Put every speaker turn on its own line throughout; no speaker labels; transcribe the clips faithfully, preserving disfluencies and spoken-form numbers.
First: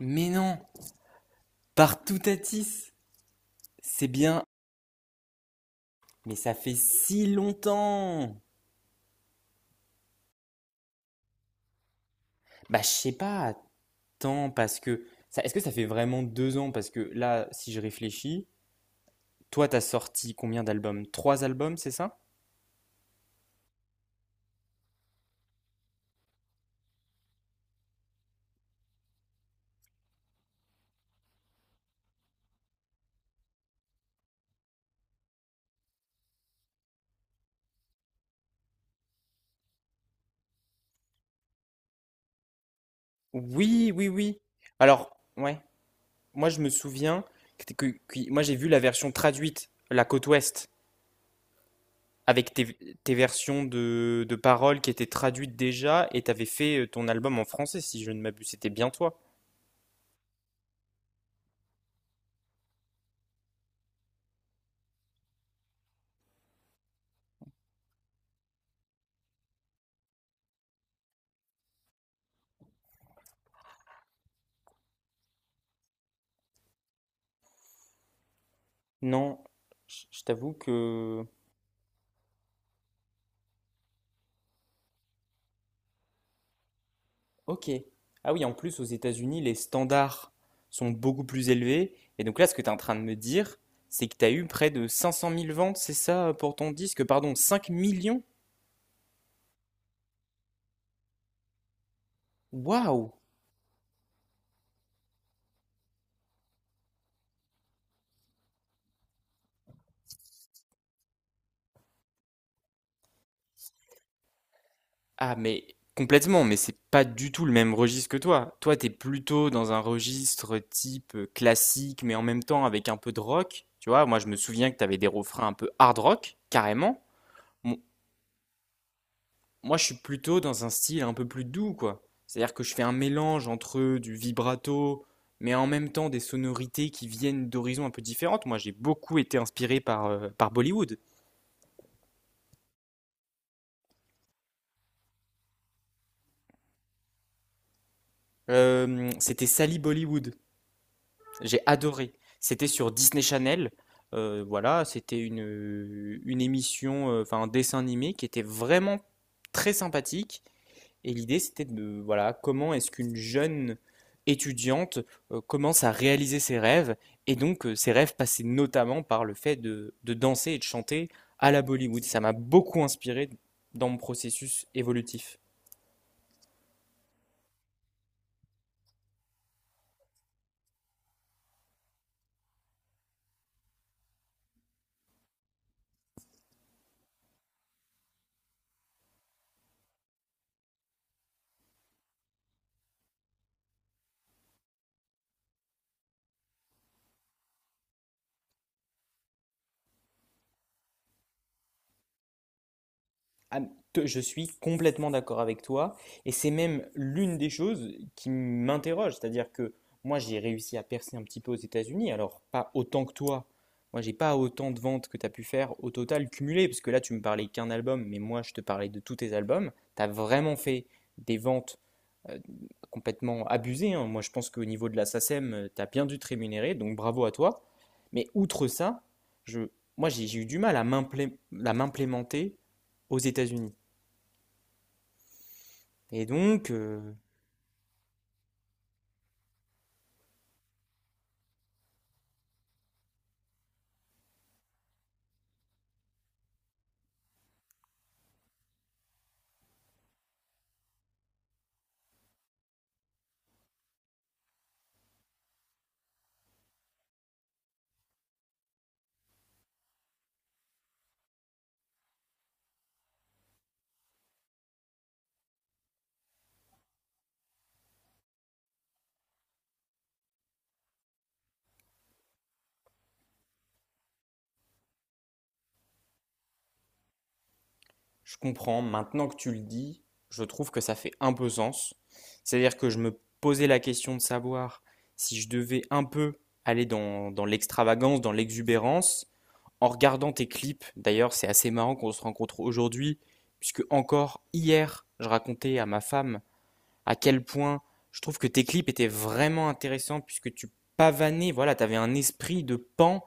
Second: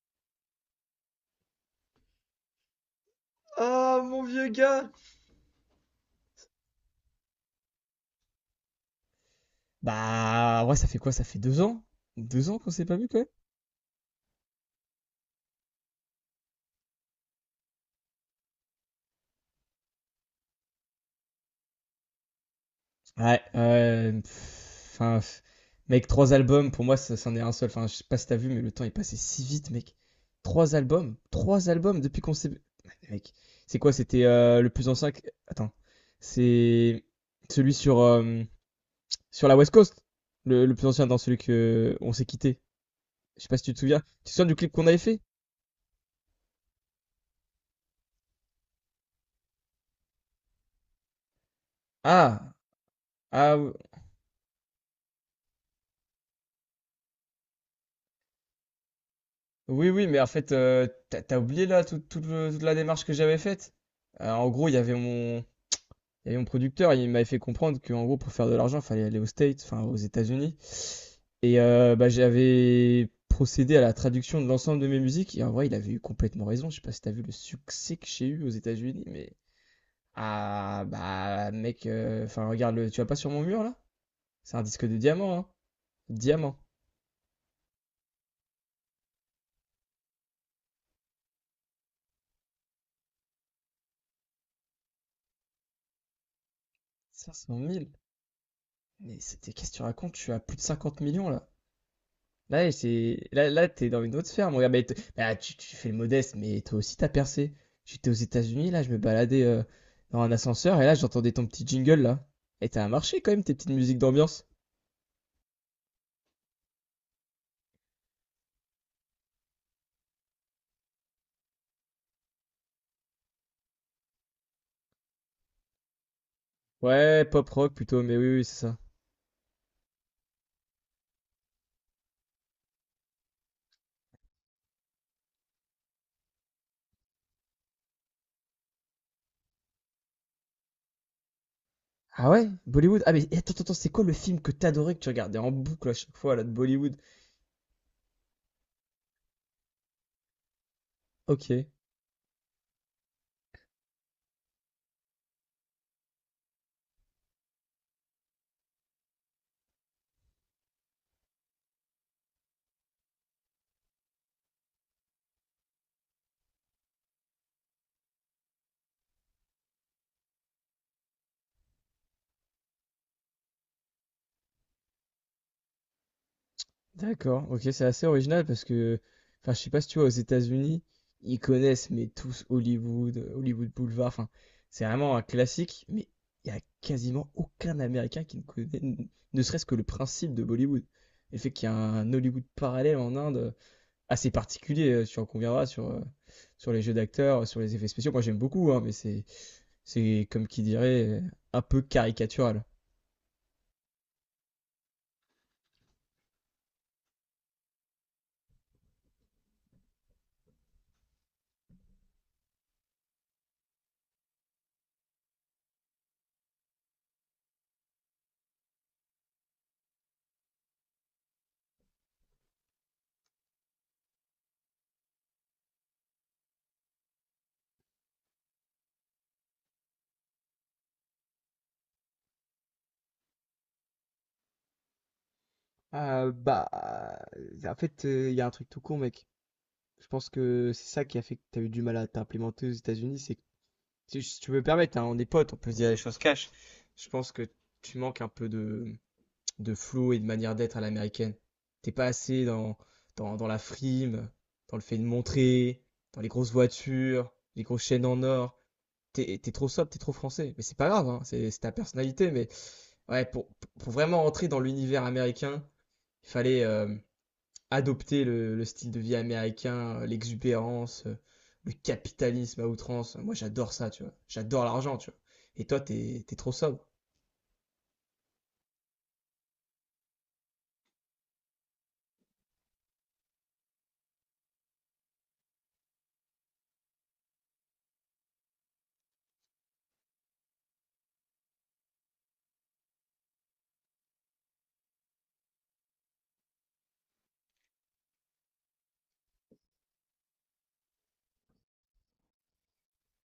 Mais non, partout Tatis.
Ah,
C'est
mon
bien,
vieux gars!
mais ça fait si longtemps.
Bah, ouais, ça fait quoi? Ça fait deux ans? Deux ans qu'on
Bah,
s'est
je
pas vu,
sais
quoi?
pas, attends, parce que. ça- est-ce que ça fait vraiment deux ans? Parce que là, si je réfléchis, toi, t'as sorti combien d'albums? Trois albums, c'est ça?
Ouais, euh, pff, enfin, pff, mec, trois albums, pour moi, ça, c'en est un seul. Enfin, je sais pas si t'as vu, mais le temps est passé si vite, mec. Trois albums, trois albums depuis qu'on s'est. Mec, c'est quoi? C'était euh, le plus ancien. que- Attends, c'est celui sur, euh, sur la West Coast, le, le plus ancien, dans celui que on s'est quitté. Je sais pas si tu te
Oui,
souviens.
oui,
Tu te
oui.
souviens du clip qu'on avait
Alors,
fait?
ouais, moi, je me souviens que, que- que- moi, j'ai vu la version traduite, la côte ouest, avec
Ah,
tes, tes versions
ah,
de, de paroles qui étaient traduites déjà, et t'avais fait euh, ton album en français, si je ne m'abuse. C'était bien toi.
oui, oui, mais en fait, euh, t'as, t'as oublié là tout- tout le- toute la démarche que j'avais faite. Euh, en gros, il y avait mon, il y avait mon producteur, il m'avait fait comprendre qu'en gros, pour faire de l'argent, il fallait aller aux States, enfin aux États-Unis. Et euh, bah, j'avais procédé à la traduction de l'ensemble de mes musiques. Et en vrai, il avait eu complètement raison. Je sais pas si t'as vu le succès que j'ai eu aux États-Unis, mais
Non, je je t'avoue
ah
que...
bah mec, euh, enfin regarde, le... tu vas pas sur mon mur là? C'est un disque de diamant, hein? Diamant.
Ok. Ah oui, en plus, aux États-Unis, les standards sont beaucoup plus élevés. Et donc là, ce que tu es en train de me dire, c'est que tu as eu près de cinq cent mille ventes, c'est ça, pour ton disque?
cinq
Pardon,
cent
cinq
mille
millions?
Mais c'était qu'est-ce que tu racontes? Tu as plus de cinquante millions là. Là,
Waouh!
c'est là, là, t'es dans une autre sphère, mon gars. Mais t- bah, tu, tu fais le modeste, mais toi aussi t'as percé. J'étais aux États-Unis, là, je me baladais euh, dans un ascenseur et là, j'entendais ton petit jingle là. Et t'as un marché quand même, tes petites musiques d'ambiance.
Ah, mais complètement, mais c'est pas du tout le même registre que toi. Toi, t'es plutôt dans un registre type euh, classique, mais en même temps avec un peu de rock. Tu vois, moi, je me souviens que t'avais des refrains un peu hard rock, carrément.
Ouais, pop rock plutôt, mais oui, oui, c'est ça.
Moi, je suis plutôt dans un style un peu plus doux, quoi. C'est-à-dire que je fais un mélange entre du vibrato, mais en même temps des sonorités qui viennent d'horizons un peu différentes. Moi, j'ai beaucoup été inspiré par, euh, par Bollywood.
Ah ouais, Bollywood. Ah mais attends, attends, attends, c'est quoi le film que t'adorais que tu regardais en boucle à chaque fois là de Bollywood?
Euh, c'était Sally Bollywood.
Ok.
J'ai adoré. C'était sur Disney Channel. Euh, voilà, c'était une, une émission, euh, enfin un dessin animé qui était vraiment très sympathique. Et l'idée, c'était de, voilà, comment est-ce qu'une jeune étudiante euh, commence à réaliser ses rêves. Et donc, euh, ses rêves passaient notamment par le fait de, de danser et de chanter à la Bollywood. Ça m'a beaucoup inspiré dans mon processus évolutif.
D'accord, ok, c'est assez original parce que, enfin, je sais pas si tu vois, aux États-Unis, ils connaissent, mais tous Hollywood, euh, Hollywood Boulevard, enfin, c'est vraiment un classique, mais il y a quasiment aucun Américain qui ne connaît, n- ne serait-ce que le principe de Bollywood. Et le fait qu'il y a un Hollywood parallèle en Inde euh, assez particulier, euh, tu en conviendras, sur, euh, sur les jeux d'acteurs, euh, sur les effets spéciaux. Moi, j'aime beaucoup, hein, mais c'est, c'est comme qui dirait, euh, un peu caricatural.
Ah, te- je suis complètement d'accord avec toi, et c'est même l'une des choses qui m'interroge, c'est-à-dire que moi j'ai réussi à percer un petit peu aux États-Unis, alors pas autant que toi. Moi j'ai pas autant de ventes que tu as pu faire au total cumulé, parce que là tu me parlais qu'un album, mais moi je te parlais de tous tes albums. Tu as vraiment fait des ventes euh, complètement abusées, hein. Moi je pense qu'au niveau de la S A C E M, tu as bien dû te rémunérer, donc bravo à toi. Mais outre ça, je, moi j'ai j'ai eu du mal à m'implé- à m'implémenter aux États-Unis.
Ah
Et
bah,
donc, euh,
en fait, il y a un truc tout con, mec. Je pense que c'est ça qui a fait que tu as eu du mal à t'implémenter aux États-Unis. C'est que, si si tu veux me permettre, hein, on est potes, on peut se dire les choses cash. Je pense que tu manques un peu de, de flow et de manière d'être à l'américaine. T'es pas assez dans, dans, dans la frime, dans le fait de montrer, dans les grosses voitures, les grosses chaînes en or. T'es, t'es trop sobre, t'es trop français. Mais c'est pas grave, hein, c'est, c'est ta personnalité. Mais ouais, pour, pour vraiment entrer dans l'univers américain, il fallait, euh, adopter le, le style de vie américain, euh, l'exubérance, euh, le capitalisme à outrance. Moi, j'adore ça, tu vois. J'adore l'argent, tu vois. Et toi, t'es, t'es trop sobre.
je comprends, maintenant que tu le dis, je trouve que ça fait un peu sens. C'est-à-dire que je me posais la question de savoir si je devais un peu aller dans, dans l'extravagance, dans l'exubérance, en regardant tes clips. D'ailleurs, c'est assez marrant qu'on se rencontre aujourd'hui, puisque encore hier, je racontais à ma femme à quel point je trouve que tes clips étaient vraiment intéressants puisque tu pavanais, voilà, tu avais un esprit de pan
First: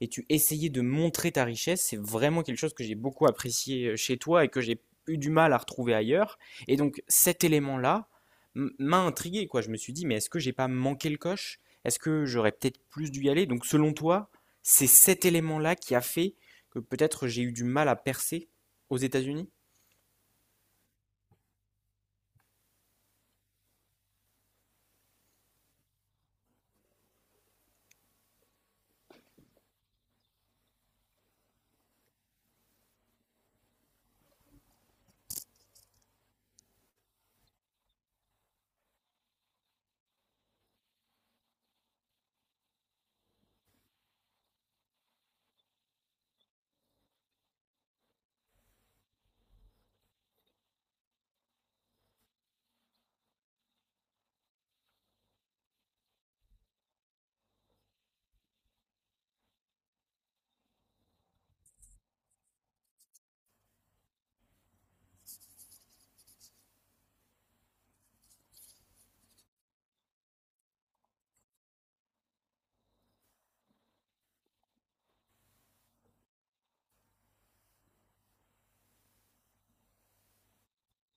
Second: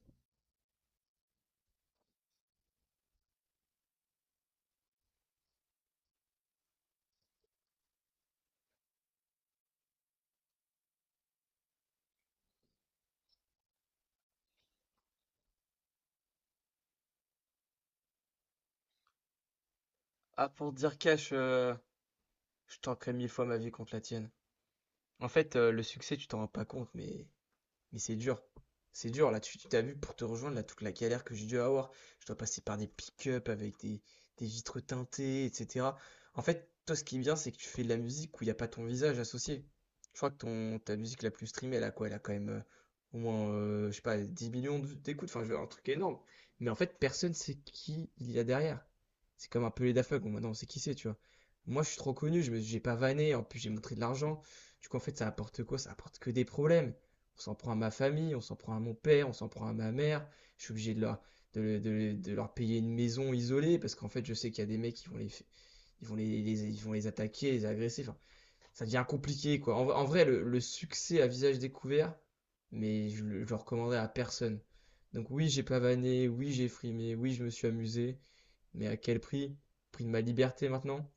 et tu essayais de montrer ta richesse. C'est vraiment quelque chose que j'ai beaucoup apprécié euh, chez toi et que j'ai eu du mal à retrouver ailleurs. Et donc cet élément-là m'a intrigué, quoi. Je me suis dit, mais est-ce que j'ai pas manqué le coche? Est-ce que j'aurais peut-être plus dû y aller? Donc selon toi, c'est cet élément-là qui a fait que peut-être j'ai eu du mal à percer aux États-Unis?
Ah, pour te dire cash, euh, je tanquerais mille fois ma vie contre la tienne. En fait, euh, le succès, tu t'en rends pas compte, mais Mais c'est dur. C'est dur, là, tu tu t'as vu pour te rejoindre, là, toute la galère que j'ai dû avoir. Je dois passer par des pick-up avec des, des vitres teintées, et cetera. En fait, toi, ce qui est bien, c'est que tu fais de la musique où il n'y a pas ton visage associé. Je crois que ton, ta musique la plus streamée, elle a quoi? Elle a quand même euh, au moins, euh, je sais pas, dix millions de- d'écoutes. Enfin, je veux dire, un truc énorme. Mais en fait, personne sait qui il y a derrière. C'est comme un peu les Daft Punk. Bon, maintenant, on sait qui c'est, tu vois. Moi, je suis trop connu, je me, j'ai pas vanné, en plus, j'ai montré de l'argent. Du coup, en fait, ça apporte quoi? Ça apporte que des problèmes. On s'en prend à ma famille, on s'en prend à mon père, on s'en prend à ma mère. Je suis obligé de leur, de, de de leur payer une maison isolée parce qu'en fait, je sais qu'il y a des mecs qui vont les, ils vont les, les- ils vont les attaquer, les agresser. Enfin, ça devient compliqué, quoi. En, en vrai, le, le succès à visage découvert, mais je le, je le recommanderais à personne. Donc oui, j'ai pavané, oui, j'ai frimé, oui, je me suis amusé, mais à quel prix? Prix de ma liberté maintenant?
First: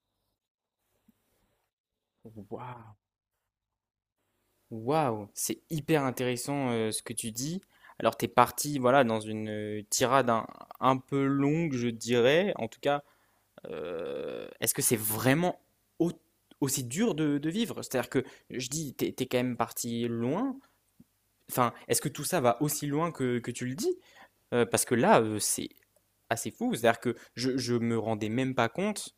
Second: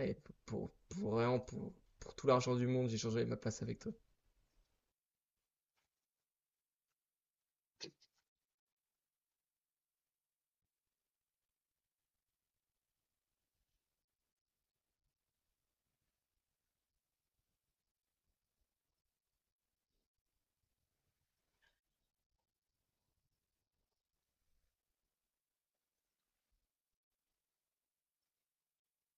Et pour, pour vraiment, pour, pour tout l'argent du monde,
Waouh.
j'ai changé ma place avec toi.
Waouh, c'est hyper intéressant euh, ce que tu dis. Alors t'es parti voilà dans une euh, tirade un, un peu longue, je dirais. En tout cas, euh, est-ce que c'est vraiment au- aussi dur de, de vivre? C'est-à-dire que je dis t'es t'es quand même parti loin. Enfin, est-ce que tout ça va aussi loin que, que tu le dis? Euh, parce que là, euh, c'est assez fou. C'est-à-dire que je, je me rendais même pas compte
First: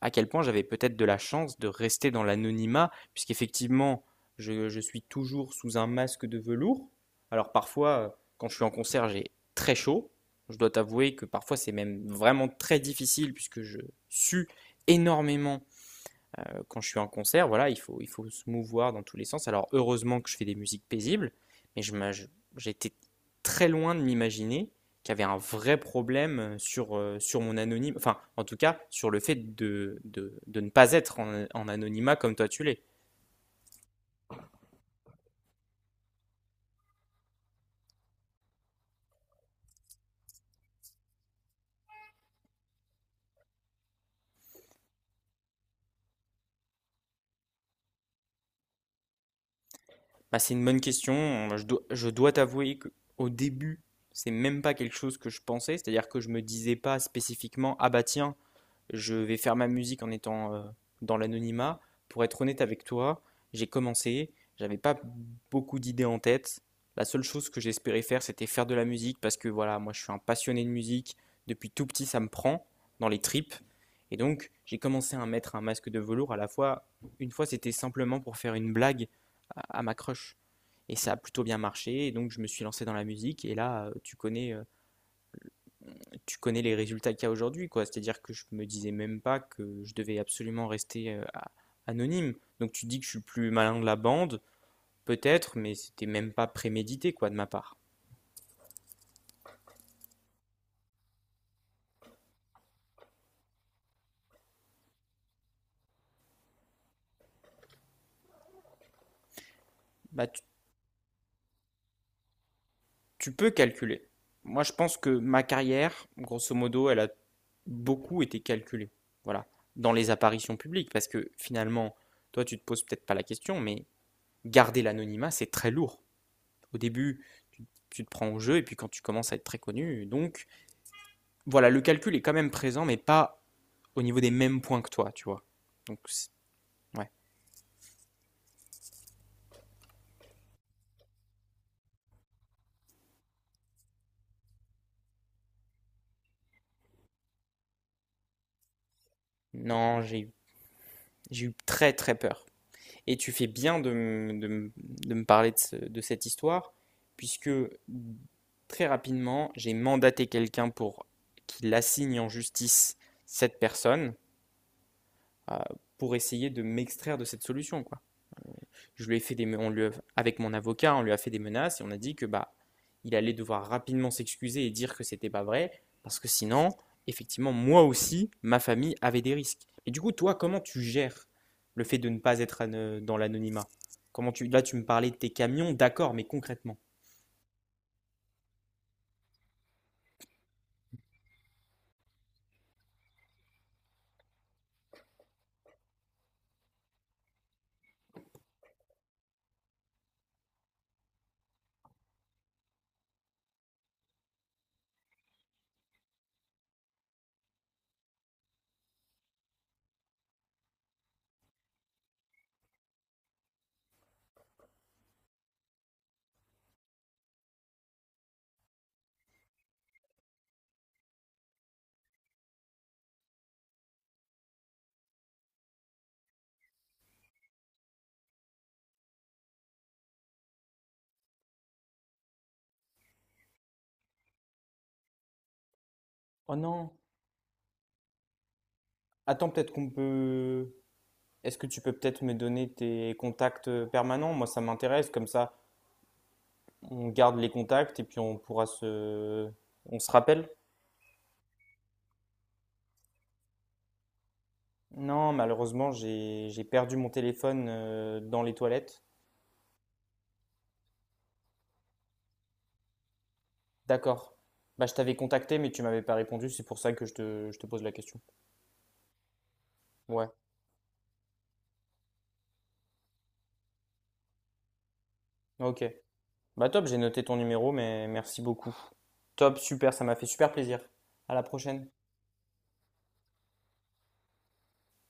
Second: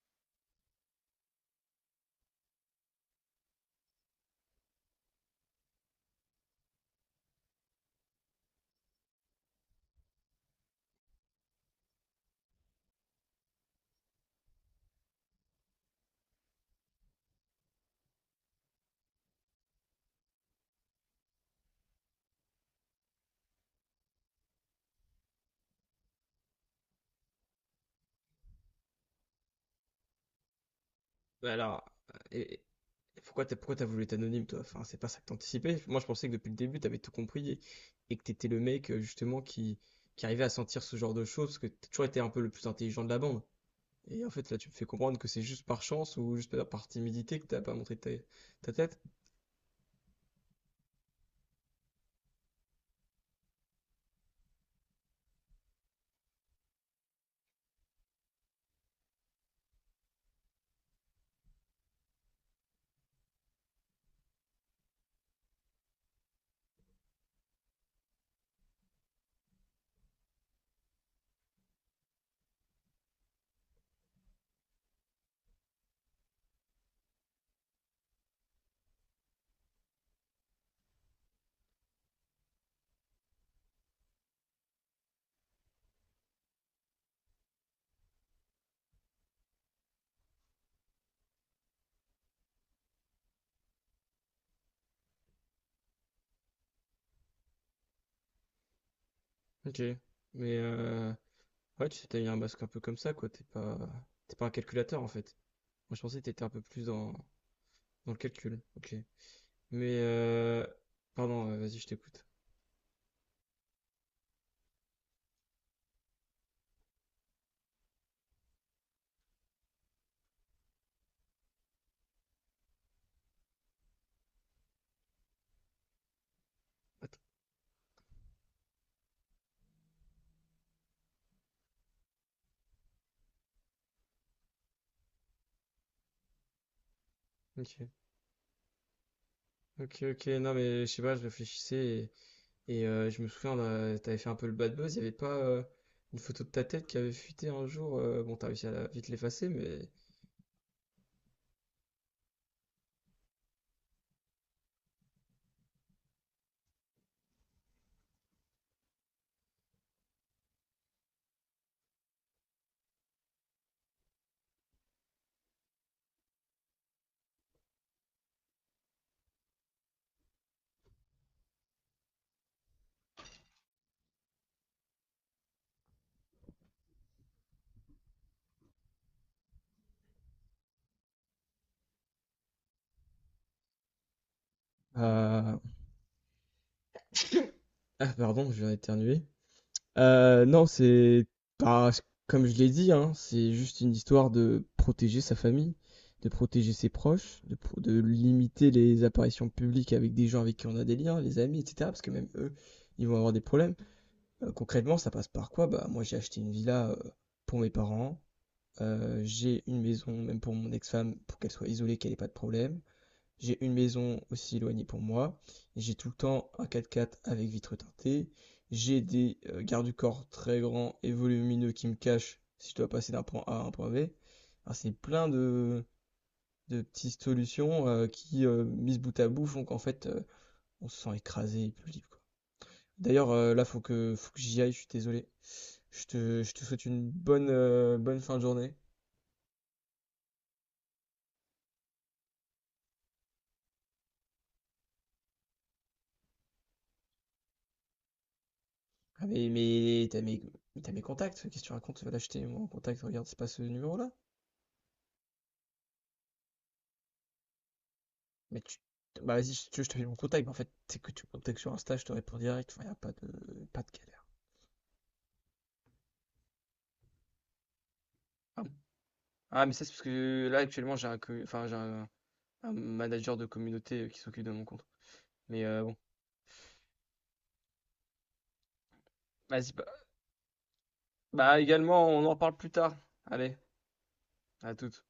à quel point j'avais peut-être de la chance de rester dans l'anonymat, puisqu'effectivement, je, je suis toujours sous un masque de velours. Alors parfois, euh, quand je suis en concert, j'ai très chaud. Je dois t'avouer que parfois c'est même vraiment très difficile puisque je sue énormément quand je suis en concert. Voilà, il faut, il faut se mouvoir dans tous les sens. Alors heureusement que je fais des musiques paisibles, mais je m'a- je- j'étais très loin de m'imaginer qu'il y avait un vrai problème euh, sur, euh, sur mon anonyme, enfin en tout cas sur le fait de, de, de ne pas être en,
Bah
en
alors,
anonymat
euh,
comme toi
et,
tu l'es.
et pourquoi t'as, pourquoi t'as voulu être anonyme, toi? Enfin, c'est pas ça que t'anticipais. Moi, je pensais que depuis le début, t'avais tout compris et, et que t'étais le mec, euh, justement, qui, qui arrivait à sentir ce genre de choses, parce que t'as toujours été un peu le plus intelligent de la bande. Et en fait, là, tu me fais comprendre que c'est juste par chance ou juste par par timidité que t'as pas montré ta, ta tête.
Bah, c'est une bonne question, je dois, je dois t'avouer qu'au début, c'est même pas quelque chose que je pensais, c'est-à-dire que je me disais pas spécifiquement, ah bah tiens, je vais faire ma musique en étant euh, dans l'anonymat. Pour être honnête avec toi, j'ai commencé, j'avais pas beaucoup d'idées en tête. La seule chose que j'espérais faire, c'était faire de la musique parce que voilà, moi je suis un passionné de musique. Depuis tout petit, ça me prend dans les tripes. Et donc, j'ai commencé à mettre un masque de velours à la fois. Une fois, c'était simplement pour faire une blague à, à ma crush. Et ça a plutôt bien marché. Et donc, je me suis lancé dans la musique. Et là, euh, tu connais euh, tu connais les résultats qu'il y a aujourd'hui, quoi. C'est-à-dire que je me disais même pas que je devais absolument rester euh, a- anonyme. Donc tu dis que je suis le plus malin de la bande, peut-être, mais c'était même pas prémédité, quoi, de ma part.
Ok. Mais, euh, ouais, tu sais, t'as eu un masque un peu comme ça, quoi. T'es pas, t'es pas un calculateur, en fait. Moi, je pensais que t'étais un peu plus dans, dans le calcul. Ok. Mais,
Bah, tu,
euh, pardon, euh, vas-y, je t'écoute.
tu peux calculer. Moi, je pense que ma carrière, grosso modo, elle a beaucoup été calculée. Voilà. Dans les apparitions publiques, parce que finalement, toi, tu te poses peut-être pas la question, mais garder l'anonymat, c'est très lourd. Au début,
Attends.
tu te prends au jeu, et puis quand tu commences à être très connu, donc voilà, le calcul est quand même présent, mais pas au niveau des mêmes points que toi, tu vois. Donc, ouais.
Ok. Ok, ok, non mais je sais pas, je réfléchissais et, et, euh, je me souviens, là, t'avais fait un peu le bad buzz, il y avait pas euh, une photo de ta tête qui avait fuité un jour, euh, bon t'as réussi à la- vite l'effacer mais...
Non, j'ai j'ai eu très très peur. Et tu fais bien de, me- de me de me parler de, ce- de cette histoire, puisque très rapidement, j'ai mandaté quelqu'un pour qu'il assigne en justice cette personne euh, pour essayer de m'extraire de cette solution, quoi. Je lui ai fait des, on lui a- avec mon avocat, on lui a fait des menaces et on a dit que bah, il allait devoir rapidement s'excuser et dire que c'était pas vrai parce que sinon, effectivement, moi aussi, ma famille avait des risques. Et du coup, toi, comment tu gères le fait de ne pas être dans l'anonymat? Comment tu, là, tu me parlais de tes
Euh,
camions, d'accord, mais concrètement.
Ah, pardon, je viens d'éternuer. Euh, non, c'est pas, comme je l'ai dit, hein, c'est juste une histoire de protéger sa famille, de protéger ses proches, de, pro- de limiter les apparitions publiques avec des gens avec qui on a des liens, les amis, et cetera. Parce que même eux, ils vont avoir des problèmes. Euh, concrètement, ça passe par quoi? Bah, moi, j'ai acheté une villa euh, pour mes parents. Euh, j'ai une maison, même pour mon ex-femme, pour qu'elle soit isolée, qu'elle ait pas de problème. J'ai une maison aussi éloignée pour moi. J'ai tout le temps un quatre-quatre avec vitre teintée. J'ai des euh, gardes du corps très grands et volumineux qui me cachent si je dois passer d'un point A à un point B. Enfin, c'est plein de, de petites solutions euh, qui, euh, mises bout à bout, font qu'en fait, euh, on se sent écrasé et plus libre. D'ailleurs, euh, là, faut que, faut que j'y aille, je suis désolé. Je te, je
Oh
te souhaite
non,
une bonne, euh, bonne fin de journée.
attends, peut-être qu'on peut. Est-ce que tu peux peut-être me donner tes contacts permanents? Moi, ça m'intéresse, comme ça, on garde les contacts et puis on pourra
Ah, mais,
se. On
mais
se
t'as mes,
rappelle?
mais t'as mes contacts, qu'est-ce que tu racontes? Là, je t'ai mon contact, regarde, c'est pas ce numéro-là.
Non, malheureusement, j'ai j'ai perdu mon téléphone euh, dans les
Mais tu,
toilettes.
Bah, vas-y, si tu veux, je te fais mon contact, mais en fait, c'est que tu me contactes sur Insta, je te réponds direct, enfin, y a pas de, pas de galère.
D'accord. Bah, je t'avais contacté, mais tu m'avais pas répondu. C'est pour ça que je te, je te pose la question.
Ah, ah, mais ça, c'est parce
Ouais.
que là, actuellement, j'ai un, co- enfin, j'ai un, un manager de communauté euh, qui s'occupe de mon compte. Mais euh,
Ok.
bon,
Bah, top, j'ai noté ton numéro, mais merci beaucoup. Top,
vas-y, bah,
super, ça m'a fait super plaisir. À la
bah
prochaine.
également, on en reparle plus tard. Allez, à toutes.